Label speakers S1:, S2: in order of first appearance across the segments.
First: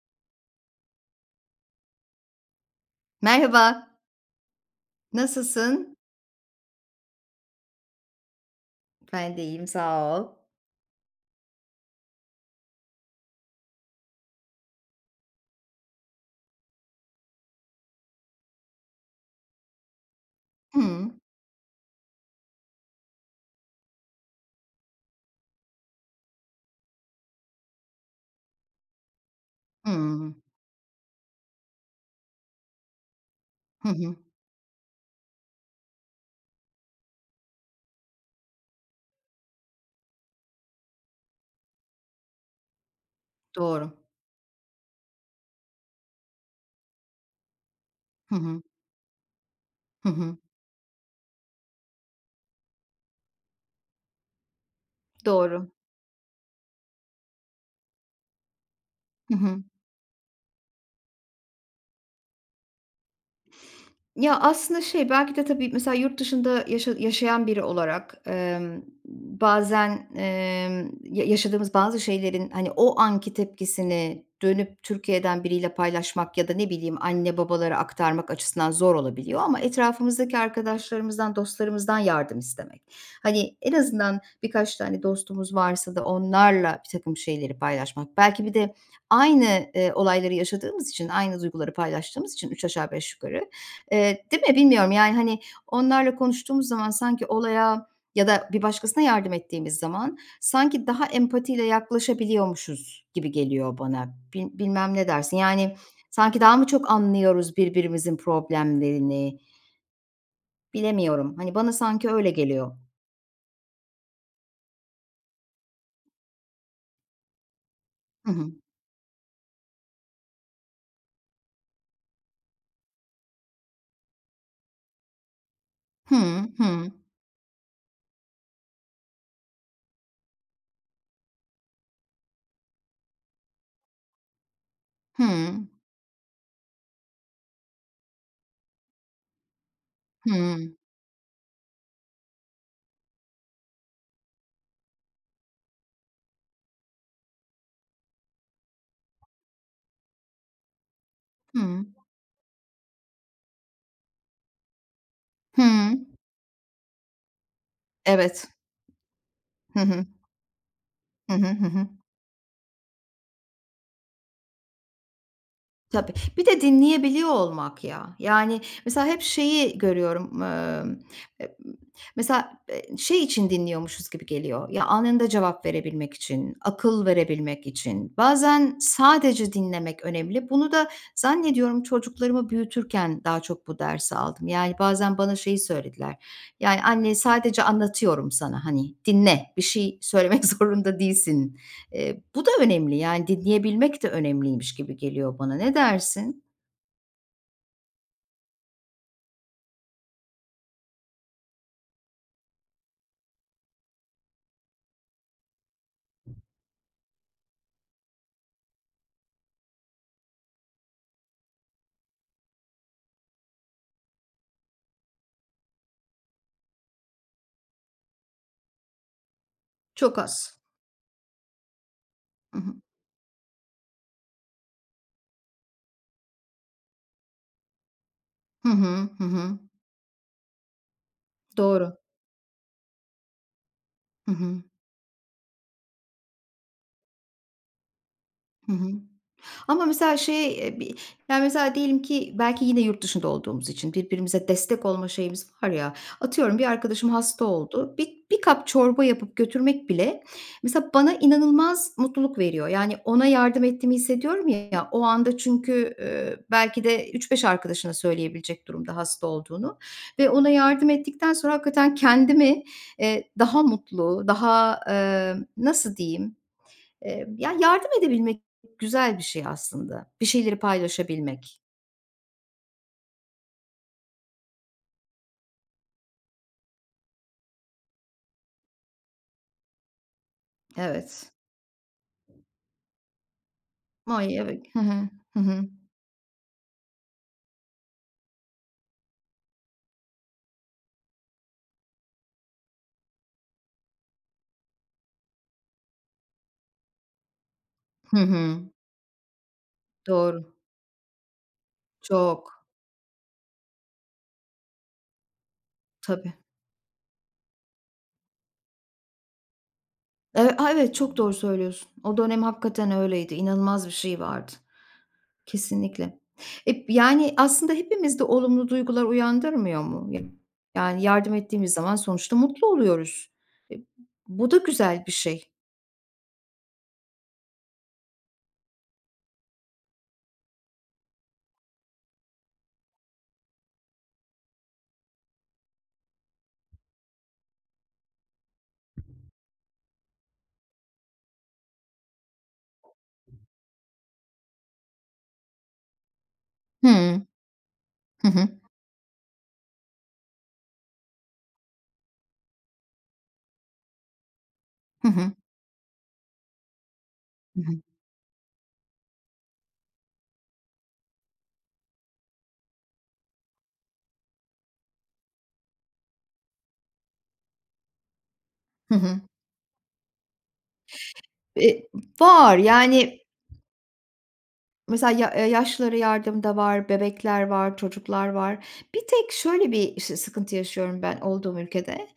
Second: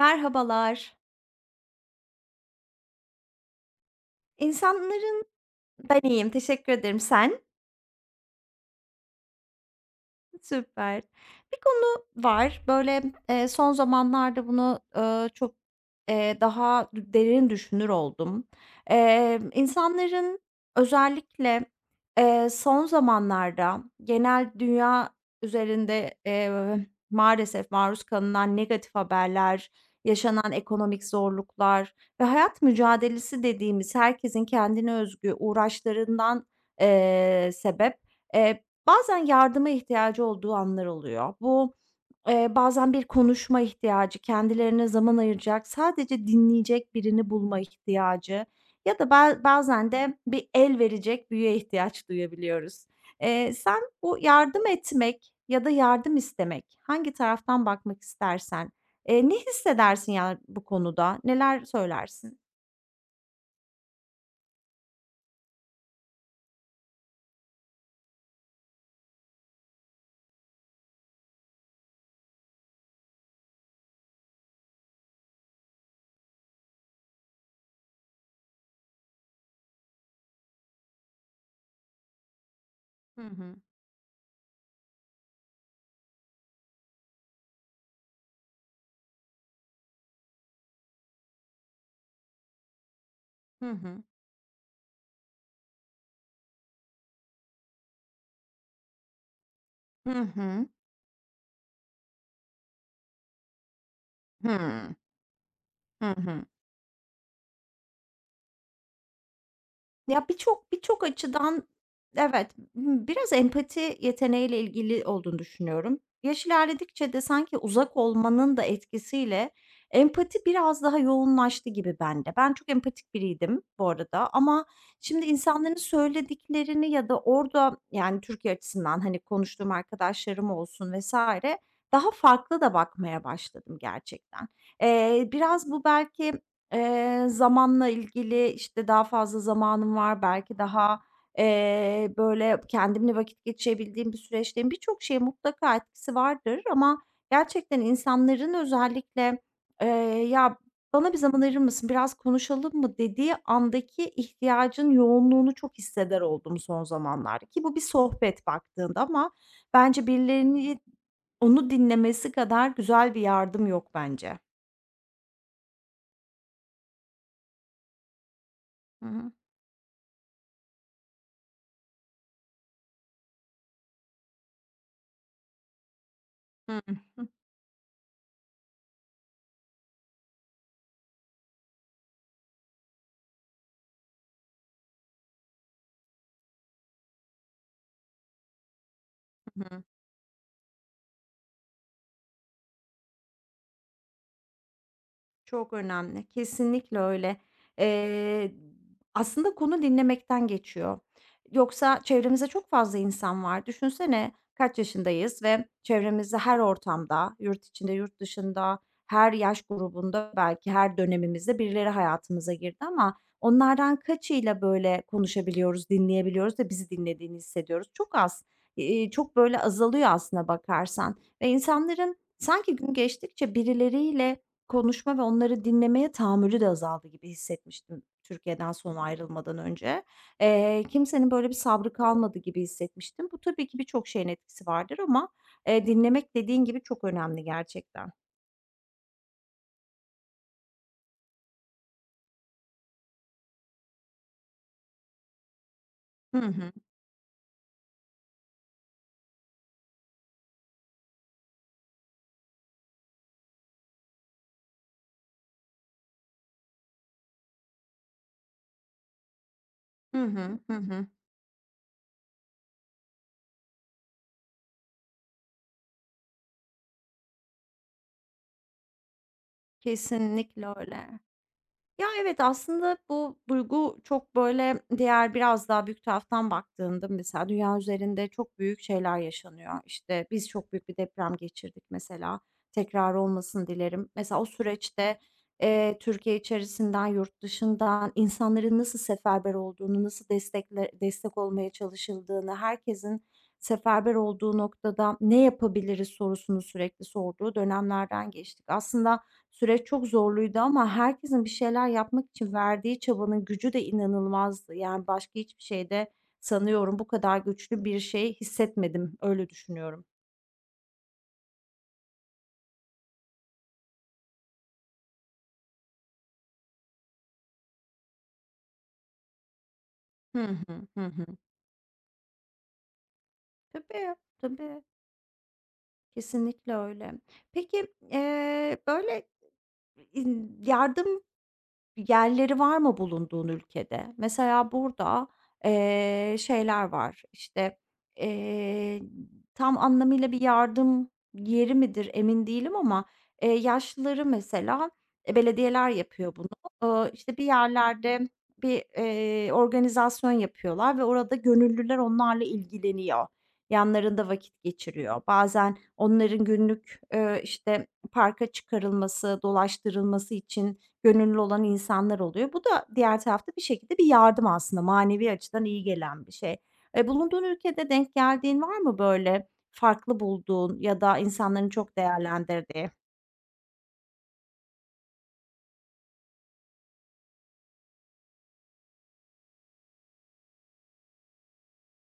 S1: Merhabalar.
S2: Merhaba,
S1: İnsanların
S2: nasılsın?
S1: Ben iyiyim, teşekkür ederim. Sen?
S2: Ben de iyiyim, sağ ol.
S1: Süper. Bir konu var, böyle, son zamanlarda bunu, çok, daha derin düşünür oldum. İnsanların
S2: Hımm.
S1: özellikle, son zamanlarda genel dünya üzerinde, maalesef maruz kalınan negatif haberler,
S2: Hımm.
S1: yaşanan ekonomik zorluklar ve hayat mücadelesi
S2: Hı
S1: dediğimiz
S2: hı.
S1: herkesin kendine özgü uğraşlarından, sebep, eee, bazen yardıma ihtiyacı olduğu anlar oluyor. Bu, bazen bir konuşma
S2: Doğru.
S1: ihtiyacı, kendilerine zaman ayıracak, sadece dinleyecek birini bulma
S2: Hı
S1: ihtiyacı
S2: hı.
S1: ya da bazen
S2: Hı
S1: de
S2: hı.
S1: bir el verecek büyüğe ihtiyaç duyabiliyoruz. Sen bu yardım etmek ya
S2: Doğru.
S1: da yardım istemek, hangi taraftan bakmak istersen,
S2: Hı
S1: ne
S2: hı.
S1: hissedersin ya bu konuda? Neler söylersin?
S2: Ya, aslında şey, belki de tabii mesela yurt dışında yaşayan biri olarak, bazen, ya yaşadığımız bazı şeylerin, hani, o anki tepkisini dönüp Türkiye'den biriyle paylaşmak ya da ne bileyim anne babalara aktarmak açısından zor olabiliyor ama etrafımızdaki arkadaşlarımızdan, dostlarımızdan yardım istemek.
S1: Hı
S2: Hani,
S1: hı.
S2: en azından birkaç tane dostumuz varsa da onlarla bir takım şeyleri paylaşmak. Belki bir de aynı, olayları yaşadığımız için, aynı duyguları paylaştığımız için 3 aşağı 5 yukarı,
S1: Hı hı.
S2: Değil mi? Bilmiyorum, yani, hani, onlarla konuştuğumuz zaman sanki olaya ya da bir başkasına yardım ettiğimiz
S1: Hı
S2: zaman
S1: hı.
S2: sanki daha empatiyle yaklaşabiliyormuşuz gibi geliyor bana. Bilmem
S1: Hımm.
S2: ne dersin? Yani,
S1: Hı hı.
S2: sanki
S1: hı.
S2: daha mı çok anlıyoruz birbirimizin problemlerini?
S1: Ya, birçok
S2: Bilemiyorum. Hani,
S1: açıdan
S2: bana sanki öyle
S1: evet,
S2: geliyor.
S1: biraz empati yeteneğiyle ilgili olduğunu düşünüyorum. Yaş ilerledikçe de sanki uzak
S2: Hı hı.
S1: olmanın da etkisiyle empati biraz daha yoğunlaştı gibi bende. Ben çok empatik biriydim bu arada ama şimdi insanların
S2: Hıı.
S1: söylediklerini
S2: Hı.
S1: ya da orada, yani, Türkiye açısından, hani, konuştuğum arkadaşlarım olsun vesaire daha farklı da bakmaya başladım gerçekten.
S2: Hı.
S1: Biraz bu belki zamanla ilgili, işte, daha fazla zamanım var,
S2: Hı.
S1: belki daha, böyle, kendimle vakit geçirebildiğim bir süreçteyim. Birçok şeye mutlaka etkisi vardır ama gerçekten insanların özellikle, eee, "Ya, bana bir zaman ayırır
S2: Hı. Hı.
S1: mısın, biraz konuşalım mı?" dediği andaki ihtiyacın yoğunluğunu çok
S2: Hı.
S1: hisseder oldum son zamanlarda ki bu bir sohbet
S2: Evet.
S1: baktığında ama
S2: Hı hı.
S1: bence birilerini
S2: Hı hı. Hı
S1: onu
S2: hı.
S1: dinlemesi kadar güzel bir yardım yok bence.
S2: Tabii. Bir de dinleyebiliyor olmak ya. Yani, mesela
S1: Hı
S2: hep
S1: hı.
S2: şeyi görüyorum, eee, mesela, şey için dinliyormuşuz gibi geliyor. Ya, anında cevap verebilmek için,
S1: Hımm.
S2: akıl
S1: Hı hı.
S2: verebilmek için. Bazen sadece dinlemek önemli. Bunu da zannediyorum çocuklarımı büyütürken daha çok bu dersi aldım. Yani, bazen bana şeyi söylediler. Yani, "Anne, sadece anlatıyorum sana, hani, dinle, bir
S1: hı.
S2: şey söylemek zorunda değilsin." Bu da önemli, yani, dinleyebilmek de önemliymiş gibi geliyor bana.
S1: Çok
S2: Ne
S1: önemli.
S2: dersin?
S1: Kesinlikle öyle. Eee, Aslında konu dinlemekten geçiyor. Yoksa çevremizde çok fazla insan var. Düşünsene kaç yaşındayız ve çevremizde her ortamda, yurt içinde, yurt dışında, her yaş grubunda, belki her dönemimizde birileri hayatımıza girdi ama onlardan kaçıyla böyle konuşabiliyoruz, dinleyebiliyoruz ve bizi dinlediğini hissediyoruz. Çok az, çok böyle azalıyor
S2: Çok
S1: aslına
S2: az.
S1: bakarsan ve insanların
S2: Hı hı.
S1: sanki gün geçtikçe birileriyle konuşma ve onları dinlemeye tahammülü de azaldı gibi hissetmiştim
S2: Hı
S1: Türkiye'den sonra
S2: hı. Hı hı.
S1: ayrılmadan önce. Kimsenin böyle bir sabrı
S2: Doğru.
S1: kalmadı gibi hissetmiştim. Bu tabii ki birçok şeyin
S2: Hı hı.
S1: etkisi vardır ama, dinlemek dediğin gibi çok önemli gerçekten.
S2: Hı hı. Ama mesela şey, bi yani, mesela diyelim ki belki yine yurt dışında olduğumuz için birbirimize destek olma şeyimiz var ya,
S1: Hı
S2: atıyorum bir
S1: hı.
S2: arkadaşım hasta oldu. Bir kap çorba yapıp götürmek bile mesela bana inanılmaz mutluluk veriyor. Yani, ona yardım ettiğimi hissediyorum ya o anda çünkü, belki de üç beş arkadaşına söyleyebilecek durumda hasta olduğunu
S1: Hı
S2: ve ona
S1: hı. Hı
S2: yardım
S1: hı.
S2: ettikten sonra hakikaten kendimi, daha mutlu, daha, nasıl diyeyim, ya, yardım edebilmek güzel bir şey aslında. Bir şeyleri
S1: Kesinlikle öyle.
S2: paylaşabilmek.
S1: Ya, evet, aslında bu duygu çok, böyle, diğer biraz daha büyük taraftan baktığında mesela dünya üzerinde çok büyük şeyler yaşanıyor. İşte, biz çok büyük bir
S2: Evet.
S1: deprem geçirdik mesela. Tekrar olmasın dilerim.
S2: Ay,
S1: Mesela o
S2: evet. Hı hı.
S1: süreçte,
S2: Hı hı.
S1: Türkiye içerisinden, yurt dışından insanların nasıl seferber olduğunu, nasıl destekle destek olmaya çalışıldığını, herkesin seferber olduğu noktada "Ne yapabiliriz?" sorusunu sürekli sorduğu
S2: Hı
S1: dönemlerden
S2: hı.
S1: geçtik. Aslında süreç çok
S2: Doğru.
S1: zorluydu ama herkesin bir şeyler yapmak için
S2: Çok.
S1: verdiği çabanın gücü de inanılmazdı. Yani başka hiçbir şeyde
S2: Tabii.
S1: sanıyorum bu kadar güçlü bir şey hissetmedim. Öyle düşünüyorum.
S2: Evet, çok doğru söylüyorsun. O dönem hakikaten öyleydi. İnanılmaz bir şey vardı. Kesinlikle. E, yani aslında hepimizde olumlu duygular uyandırmıyor mu?
S1: Hı hı,
S2: Yani
S1: hı hı.
S2: yardım ettiğimiz zaman sonuçta mutlu oluyoruz. E,
S1: Tabii,
S2: bu da
S1: tabii.
S2: güzel bir şey.
S1: Kesinlikle öyle. Peki, böyle, yardım yerleri var mı bulunduğun ülkede? Mesela burada, şeyler var, İşte eee, tam anlamıyla bir yardım yeri midir emin değilim ama, yaşlıları mesela, belediyeler yapıyor bunu.
S2: Hıı.
S1: İşte, bir
S2: Hı
S1: yerlerde
S2: hı.
S1: bir, organizasyon yapıyorlar ve orada gönüllüler onlarla ilgileniyor. Yanlarında vakit
S2: Hı
S1: geçiriyor.
S2: hı.
S1: Bazen onların günlük,
S2: Hı hı.
S1: işte, parka çıkarılması, dolaştırılması için gönüllü olan insanlar oluyor. Bu da diğer tarafta bir şekilde bir yardım aslında, manevi açıdan iyi gelen bir şey. Bulunduğun ülkede denk geldiğin var
S2: Hı
S1: mı
S2: hı.
S1: böyle farklı bulduğun ya da insanların
S2: E,
S1: çok
S2: var
S1: değerlendirdiği?
S2: yani. Mesela ya, yaşlılara yardım da var, bebekler var, çocuklar var. Bir tek şöyle bir sıkıntı yaşıyorum ben olduğum ülkede.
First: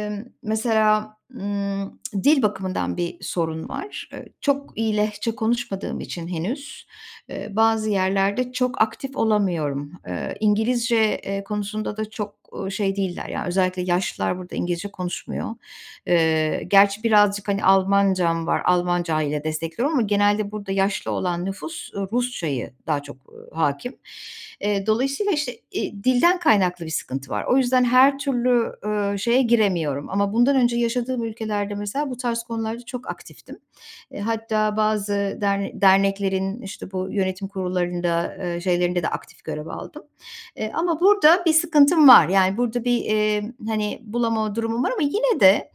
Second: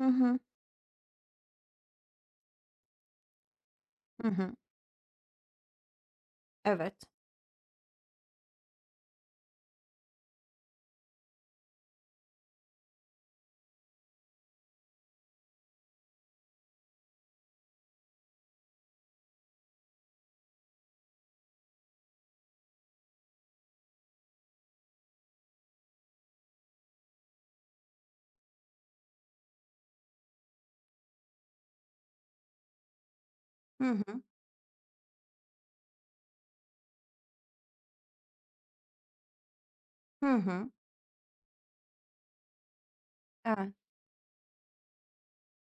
S1: Hı hı.
S2: Mesela, dil bakımından bir sorun var. Eee,
S1: Hı hı.
S2: çok iyi Lehçe konuşmadığım için henüz,
S1: Evet.
S2: bazı yerlerde çok aktif olamıyorum. İngilizce, konusunda da çok, şey değiller, yani, özellikle yaşlılar burada İngilizce konuşmuyor. Gerçi birazcık, hani, Almancam var, Almanca ile destekliyorum ama genelde burada yaşlı olan nüfus, Rusçayı daha çok, hâkim. Dolayısıyla, işte, dilden kaynaklı bir sıkıntı var. O yüzden her türlü, şeye giremiyorum ama bundan önce yaşadığım ülkelerde mesela bu tarz konularda çok aktiftim.
S1: Hı
S2: Eee,
S1: hı.
S2: hatta bazı derneklerin, işte, bu yönetim kurullarında, şeylerinde de aktif görev aldım.
S1: Hı
S2: Eee,
S1: hı.
S2: ama burada bir sıkıntım var. Yani, burada bir,
S1: Evet.
S2: hani, bulamama durumum var ama yine de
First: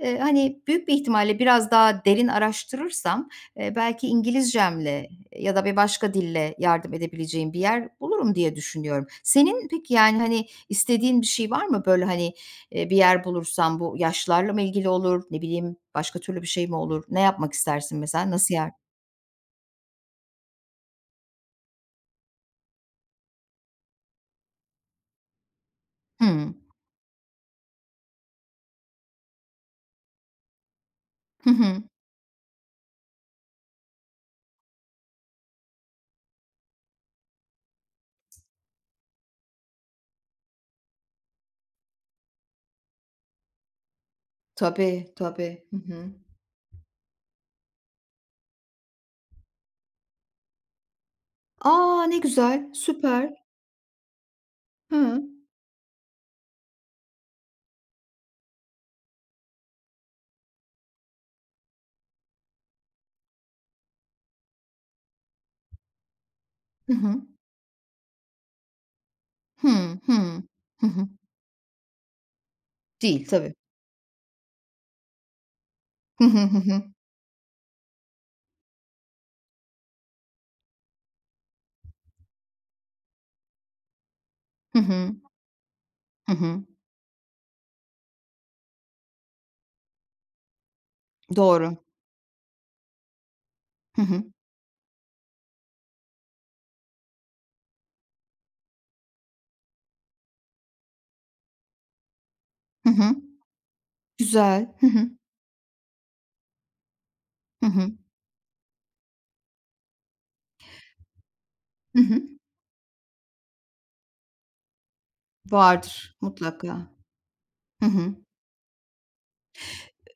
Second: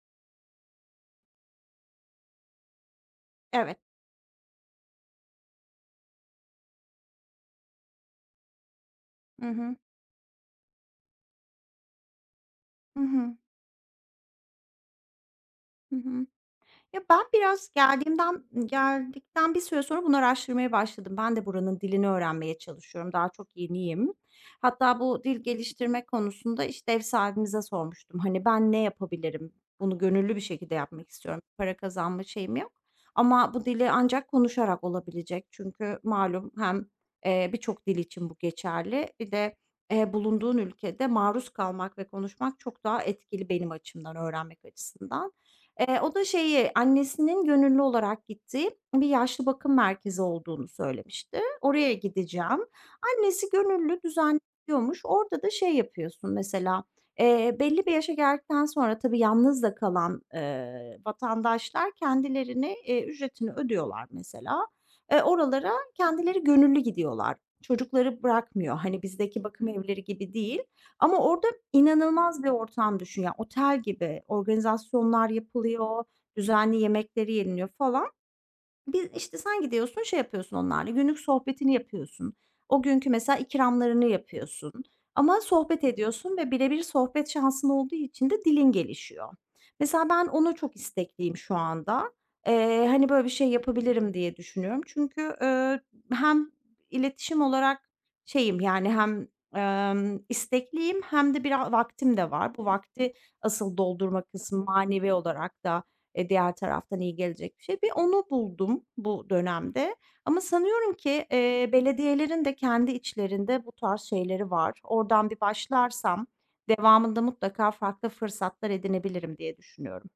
S2: Hani, büyük bir ihtimalle biraz daha derin araştırırsam,
S1: Evet.
S2: belki İngilizcemle ya da bir başka dille yardım edebileceğim bir yer bulurum diye düşünüyorum.
S1: Hı
S2: Senin
S1: hı.
S2: peki, yani, hani, istediğin bir şey var mı? Böyle, hani, bir
S1: Hı
S2: yer
S1: hı.
S2: bulursam bu yaşlarla mı ilgili olur, ne bileyim,
S1: Hı
S2: başka
S1: hı.
S2: türlü bir şey mi
S1: Ya,
S2: olur? Ne
S1: ben
S2: yapmak
S1: biraz
S2: istersin mesela? Nasıl yer?
S1: geldikten bir süre sonra bunu araştırmaya başladım. Ben de buranın dilini öğrenmeye çalışıyorum. Daha çok yeniyim. Hatta bu dil geliştirme
S2: Hımm.
S1: konusunda, işte, ev sahibimize sormuştum. Hani, "Ben ne yapabilirim? Bunu gönüllü bir şekilde yapmak istiyorum.
S2: Hı
S1: Para
S2: hı.
S1: kazanma şeyim yok ama bu dili ancak konuşarak olabilecek." Çünkü malum hem, birçok dil için bu geçerli. Bir de, bulunduğun ülkede maruz kalmak ve konuşmak çok daha etkili benim açımdan, öğrenmek
S2: Tabii,
S1: açısından.
S2: tabii. Hı hı.
S1: O da şeyi, annesinin gönüllü olarak gittiği bir yaşlı bakım merkezi olduğunu söylemişti. Oraya
S2: A! Ne
S1: gideceğim.
S2: güzel, süper.
S1: Annesi gönüllü düzenliyormuş.
S2: Hı.
S1: Orada da şey yapıyorsun mesela, belli bir yaşa geldikten sonra tabii yalnız da kalan, vatandaşlar kendilerine, ücretini ödüyorlar mesela. Oralara kendileri gönüllü
S2: Hı hı.
S1: gidiyorlar. Çocukları bırakmıyor. Hani bizdeki bakım
S2: Hımm.
S1: evleri gibi
S2: Hımm.
S1: değil
S2: Hı hı.
S1: ama orada İnanılmaz bir ortam düşün,
S2: Değil,
S1: ya
S2: tabii.
S1: otel gibi. Organizasyonlar yapılıyor,
S2: Hı hı. Hı
S1: düzenli
S2: hı.
S1: yemekleri yeniliyor falan. Biz işte sen gidiyorsun, şey yapıyorsun onlarla, günlük sohbetini yapıyorsun. O günkü mesela ikramlarını yapıyorsun
S2: Hı hı.
S1: ama sohbet
S2: Hı
S1: ediyorsun ve
S2: hı.
S1: birebir sohbet şansın olduğu için de dilin gelişiyor. Mesela ben onu çok istekliyim şu
S2: Doğru.
S1: anda. Hani, böyle bir şey
S2: Hı
S1: yapabilirim
S2: hı.
S1: diye düşünüyorum. Çünkü, hem iletişim olarak şeyim, yani, hem, istekliyim hem de bira vaktim de var. Bu
S2: Hı
S1: vakti
S2: hı.
S1: asıl doldurma kısmı
S2: Güzel. Hı hı.
S1: manevi olarak da diğer taraftan iyi gelecek bir
S2: Hı
S1: şey. Bir
S2: hı.
S1: onu buldum bu dönemde ama sanıyorum ki,
S2: Hı hı.
S1: belediyelerin de kendi içlerinde bu tarz şeyleri var. Oradan bir
S2: Vardır
S1: başlarsam
S2: mutlaka.
S1: devamında mutlaka
S2: Hı
S1: farklı
S2: hı.
S1: fırsatlar edinebilirim diye düşünüyorum.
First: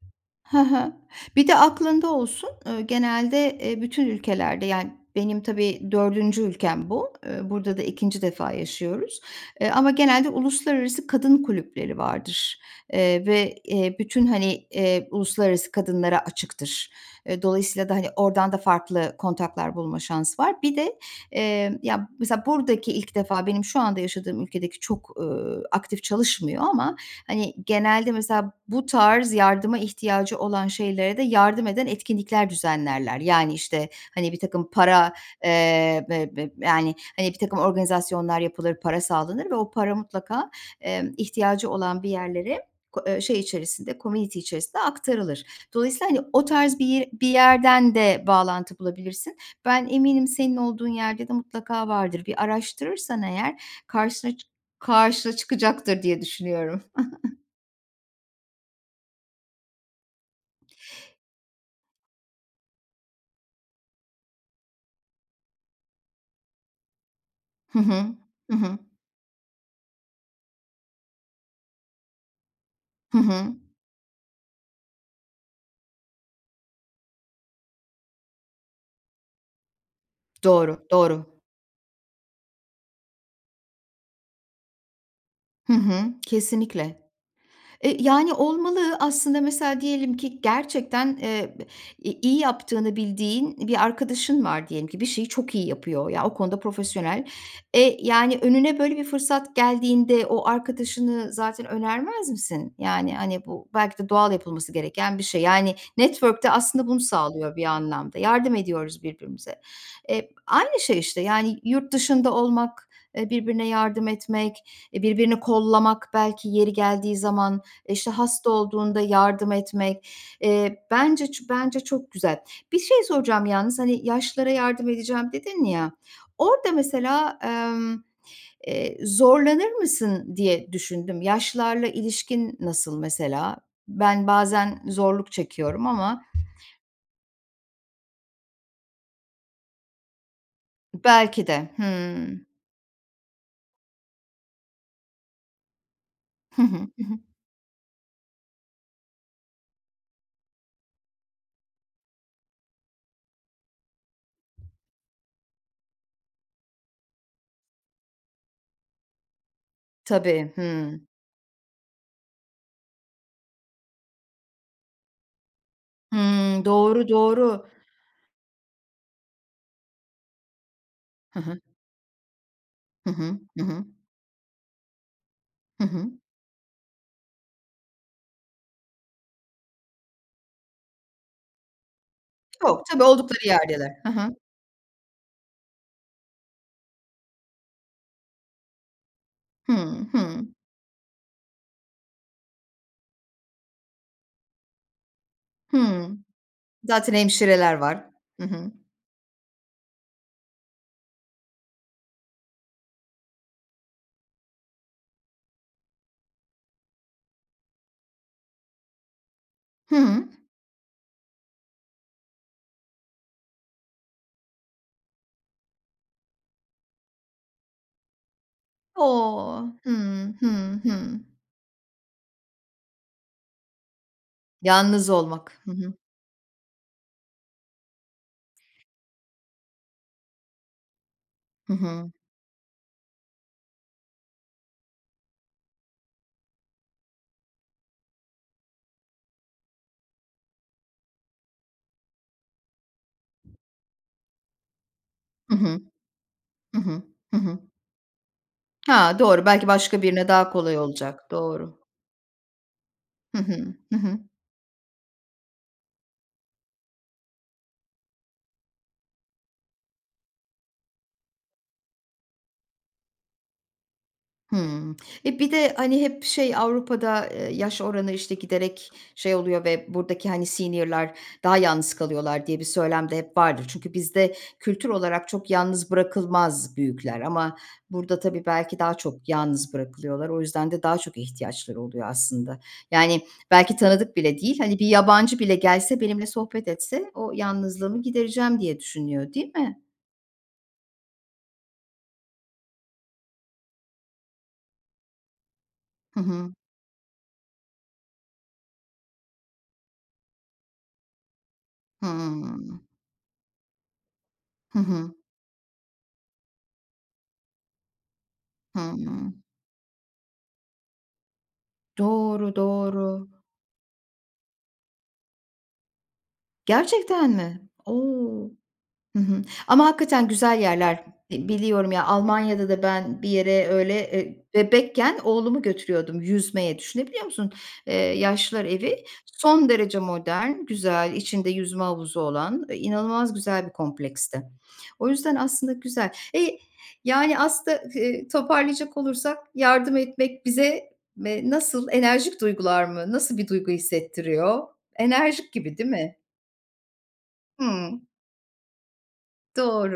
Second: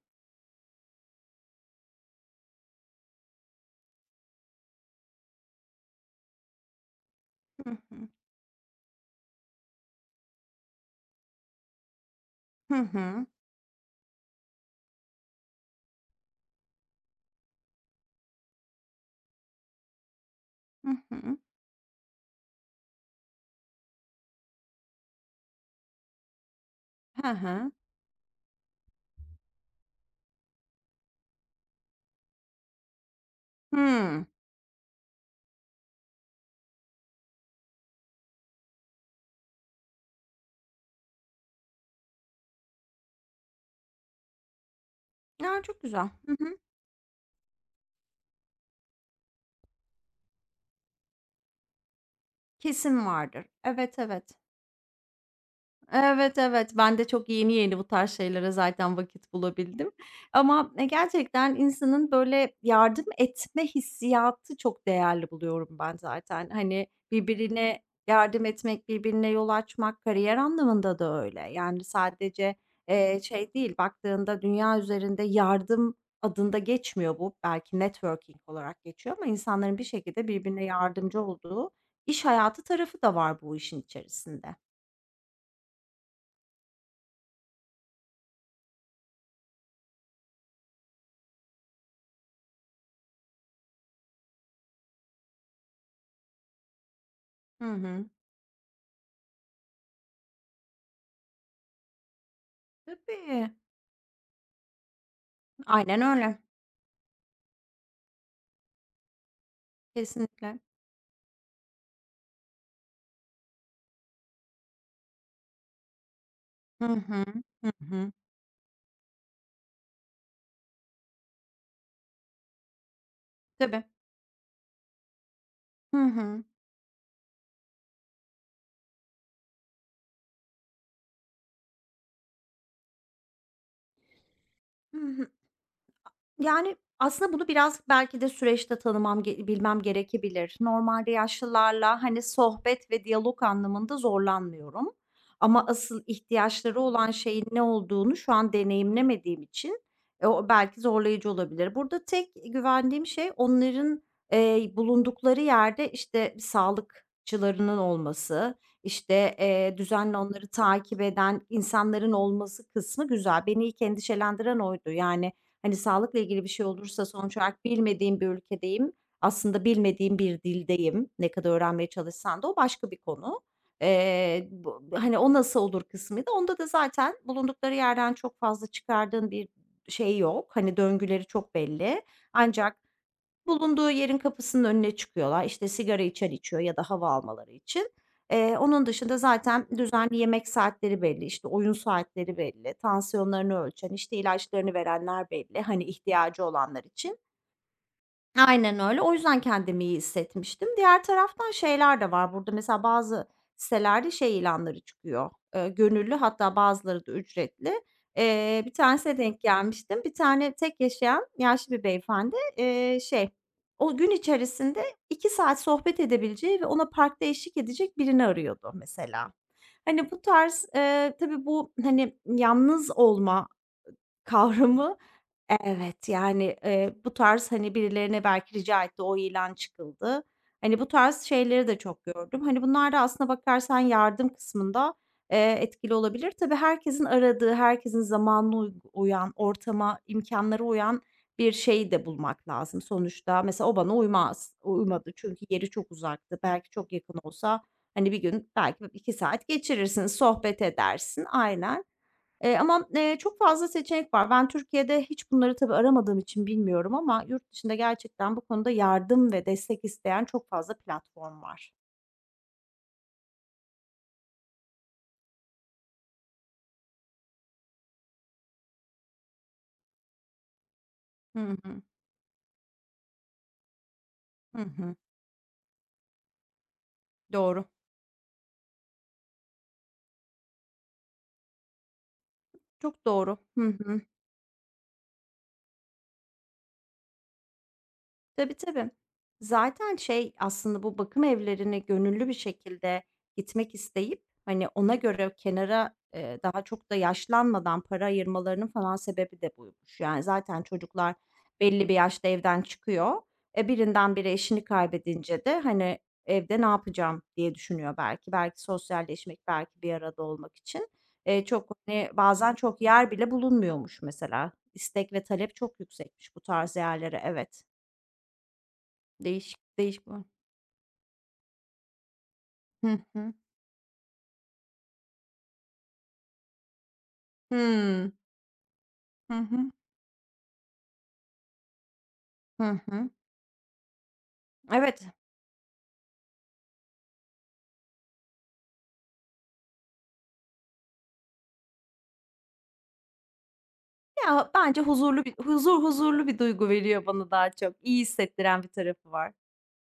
S2: Hı hı. Bir de aklında olsun, genelde, bütün ülkelerde, yani, benim tabii dördüncü ülkem bu. Eee,
S1: Hı
S2: burada da
S1: hı.
S2: ikinci defa yaşıyoruz, ama genelde uluslararası kadın kulüpleri vardır,
S1: Hı hı.
S2: ve, bütün, hani, uluslararası kadınlara açıktır. Dolayısıyla da, hani, oradan da farklı kontaklar bulma şansı var. Bir
S1: Hı
S2: de,
S1: hı.
S2: Ya, mesela buradaki ilk defa benim şu anda yaşadığım ülkedeki çok, aktif çalışmıyor ama,
S1: Hı
S2: hani,
S1: hı.
S2: genelde mesela bu tarz yardıma ihtiyacı olan şeylere de yardım eden etkinlikler düzenlerler. Yani, işte,
S1: Hımm.
S2: hani, bir takım para, be be yani, hani, bir takım organizasyonlar yapılır, para sağlanır ve o para mutlaka, ihtiyacı olan bir yerlere ko şey içerisinde, community içerisinde aktarılır.
S1: Ya, çok
S2: Dolayısıyla,
S1: güzel.
S2: hani,
S1: Hı
S2: o
S1: hı.
S2: tarz bir yerden de bağlantı bulabilirsin. Ben eminim senin olduğun yerde de mutlaka vardır. Bir
S1: Kesin
S2: araştırırsan
S1: vardır.
S2: eğer
S1: Evet, evet.
S2: karşına çıkacaktır diye
S1: Evet, evet.
S2: düşünüyorum.
S1: Ben de çok yeni yeni bu tarz şeylere zaten vakit bulabildim. Ama, gerçekten insanın böyle yardım etme hissiyatı çok değerli buluyorum ben zaten. Hani,
S2: Hı
S1: birbirine
S2: hı.
S1: yardım
S2: Hı hı.
S1: etmek, birbirine yol açmak kariyer anlamında da öyle. Yani sadece,
S2: Hı
S1: şey
S2: hı.
S1: değil, baktığında dünya üzerinde yardım adında geçmiyor bu. Belki networking olarak geçiyor ama insanların bir şekilde birbirine
S2: Doğru,
S1: yardımcı
S2: doğru.
S1: olduğu iş hayatı tarafı da var bu işin içerisinde.
S2: Hı hı. Kesinlikle. Yani, olmalı. Aslında mesela diyelim ki gerçekten, i iyi yaptığını bildiğin bir arkadaşın var diyelim ki bir şeyi çok iyi yapıyor, ya, o konuda profesyonel.
S1: Hı
S2: E,
S1: hı.
S2: yani, önüne böyle bir fırsat geldiğinde o arkadaşını zaten önermez misin? Yani, hani,
S1: Tabii.
S2: bu belki de doğal yapılması gereken bir şey. Yani,
S1: Aynen öyle.
S2: network de aslında bunu sağlıyor bir anlamda. Yardım ediyoruz birbirimize. Eee,
S1: Kesinlikle.
S2: aynı şey işte, yani, yurt dışında olmak, birbirine yardım etmek, birbirini kollamak belki yeri
S1: Hı
S2: geldiği
S1: hı.
S2: zaman.
S1: Hı
S2: İşte,
S1: hı.
S2: hasta olduğunda yardım etmek, bence çok güzel. Bir şey soracağım yalnız,
S1: Tabii.
S2: hani, yaşlılara yardım edeceğim dedin ya,
S1: Hı hı.
S2: orada mesela, zorlanır mısın diye düşündüm. Yaşlılarla ilişkin nasıl mesela? Ben bazen
S1: Hı hı.
S2: zorluk çekiyorum ama
S1: Yani, aslında bunu biraz belki de süreçte bilmem gerekebilir. Normalde
S2: belki de.
S1: yaşlılarla, hani,
S2: Hımm.
S1: sohbet ve diyalog anlamında zorlanmıyorum ama asıl
S2: Hı hı.
S1: ihtiyaçları
S2: Hı
S1: olan
S2: hı.
S1: şeyin ne olduğunu şu an deneyimlemediğim için, e, o belki zorlayıcı olabilir. Burada tek güvendiğim şey onların, bulundukları yerde, işte, sağlıkçılarının olması, işte, düzenli onları
S2: Tabii.
S1: takip
S2: Hımm.
S1: eden insanların olması kısmı güzel. Beni ilk endişelendiren oydu. Yani, hani, sağlıkla ilgili bir
S2: Hımm.
S1: şey olursa
S2: Doğru,
S1: sonuç olarak
S2: doğru.
S1: bilmediğim bir ülkedeyim, aslında bilmediğim bir dildeyim. Ne
S2: Hı
S1: kadar
S2: hı.
S1: öğrenmeye çalışsan da o başka bir
S2: Hı hı.
S1: konu.
S2: Hı hı.
S1: Bu hani, o nasıl olur
S2: Hı hı.
S1: kısmıydı. Onda da zaten bulundukları yerden çok fazla çıkardığın bir şey yok. Hani, döngüleri çok belli. Ancak
S2: Yok, tabii oldukları yerdeler.
S1: bulunduğu
S2: Hı
S1: yerin
S2: hı.
S1: kapısının önüne çıkıyorlar. İşte sigara içen içiyor ya da hava almaları için. Onun dışında zaten
S2: Hımm.
S1: düzenli yemek
S2: Hımm.
S1: saatleri belli, işte oyun saatleri belli, tansiyonlarını ölçen, işte ilaçlarını verenler belli, hani
S2: Hımm.
S1: ihtiyacı olanlar
S2: Zaten
S1: için.
S2: hemşireler var. Hı hı.
S1: Aynen öyle. O yüzden kendimi iyi hissetmiştim. Diğer taraftan şeyler de var. Burada mesela bazı sitelerde şey ilanları çıkıyor. Gönüllü hatta bazıları da ücretli. Bir tanesine denk
S2: Hı
S1: gelmiştim. Bir
S2: hı.
S1: tane tek yaşayan yaşlı bir beyefendi, şey, o gün içerisinde 2 saat sohbet edebileceği ve ona parkta eşlik edecek birini arıyordu mesela.
S2: O!
S1: Hani, bu
S2: Hıı, hı
S1: tarz,
S2: hı.
S1: tabii bu, hani, yalnız olma kavramı
S2: Yalnız olmak. Hı hı.
S1: evet, yani, bu tarz, hani, birilerine belki rica etti, o ilan çıkıldı. Hani, bu tarz şeyleri
S2: Hı
S1: de çok
S2: hı.
S1: gördüm. Hani, bunlar da aslına bakarsan yardım kısmında, etkili olabilir. Tabii herkesin aradığı, herkesin zamanına uyan, ortama, imkânlara uyan bir şey de bulmak lazım sonuçta. Mesela o bana uymaz, uymadı çünkü
S2: Hı
S1: yeri
S2: hı.
S1: çok uzaktı. Belki
S2: Hı
S1: çok
S2: hı.
S1: yakın
S2: Hı hı.
S1: olsa, hani, bir gün belki 2
S2: Ha, doğru.
S1: saat
S2: Belki başka
S1: geçirirsin,
S2: birine daha
S1: sohbet
S2: kolay
S1: edersin.
S2: olacak. Doğru.
S1: Aynen. Ama, çok
S2: Hı
S1: fazla
S2: hı. Hı
S1: seçenek
S2: hı.
S1: var. Ben Türkiye'de hiç bunları tabii aramadığım için bilmiyorum ama yurt dışında gerçekten bu konuda yardım ve destek isteyen çok fazla platform var.
S2: Hımm. E, bir de, hani, hep şey Avrupa'da, yaş oranı, işte, giderek şey oluyor ve buradaki, hani, senior'lar
S1: Hı
S2: daha
S1: hı.
S2: yalnız kalıyorlar diye bir söylem de hep vardır. Çünkü bizde
S1: Hı
S2: kültür
S1: hı.
S2: olarak çok yalnız bırakılmaz büyükler ama
S1: Doğru.
S2: burada tabii belki daha çok yalnız bırakılıyorlar. O yüzden de daha çok ihtiyaçları oluyor aslında.
S1: Çok
S2: Yani,
S1: doğru. Hı
S2: belki
S1: hı.
S2: tanıdık bile değil, hani, bir yabancı bile gelse benimle sohbet etse o yalnızlığımı
S1: Tabii,
S2: gidereceğim diye
S1: tabii.
S2: düşünüyor, değil mi?
S1: Zaten şey, aslında bu bakım evlerine gönüllü bir şekilde gitmek isteyip, hani, ona göre kenara,
S2: Hı hı.
S1: daha çok da yaşlanmadan para ayırmalarının falan sebebi de buymuş. Yani, zaten çocuklar belli bir yaşta evden
S2: Hımm.
S1: çıkıyor. E, birinden biri eşini
S2: Hı hı.
S1: kaybedince de, hani, evde ne yapacağım diye düşünüyor belki. Belki sosyalleşmek,
S2: Hımm.
S1: belki bir arada olmak için. Çok, hani, bazen
S2: Doğru,
S1: çok yer
S2: doğru.
S1: bile bulunmuyormuş mesela. İstek ve talep çok yüksekmiş bu tarz yerlere,
S2: Gerçekten mi?
S1: evet.
S2: Oo. Hı hı.
S1: Değişik,
S2: Ama
S1: değişik var.
S2: hakikaten güzel yerler. Biliyorum ya, Almanya'da da
S1: Hı
S2: ben bir
S1: hı.
S2: yere öyle, bebekken oğlumu götürüyordum yüzmeye. Düşünebiliyor musun? Eee,
S1: Hımm.
S2: yaşlılar evi
S1: Hı
S2: son
S1: hı.
S2: derece modern, güzel, içinde yüzme havuzu olan,
S1: Hı hı.
S2: inanılmaz güzel bir komplekste.
S1: Evet.
S2: O yüzden aslında güzel. Yani aslında, toparlayacak olursak yardım etmek bize, nasıl enerjik duygular mı? Nasıl bir duygu
S1: Ya,
S2: hissettiriyor?
S1: bence huzurlu bir
S2: Enerjik gibi değil mi?
S1: huzurlu bir duygu veriyor bana daha çok. İyi
S2: Hımm.
S1: hissettiren bir tarafı var.
S2: Doğru.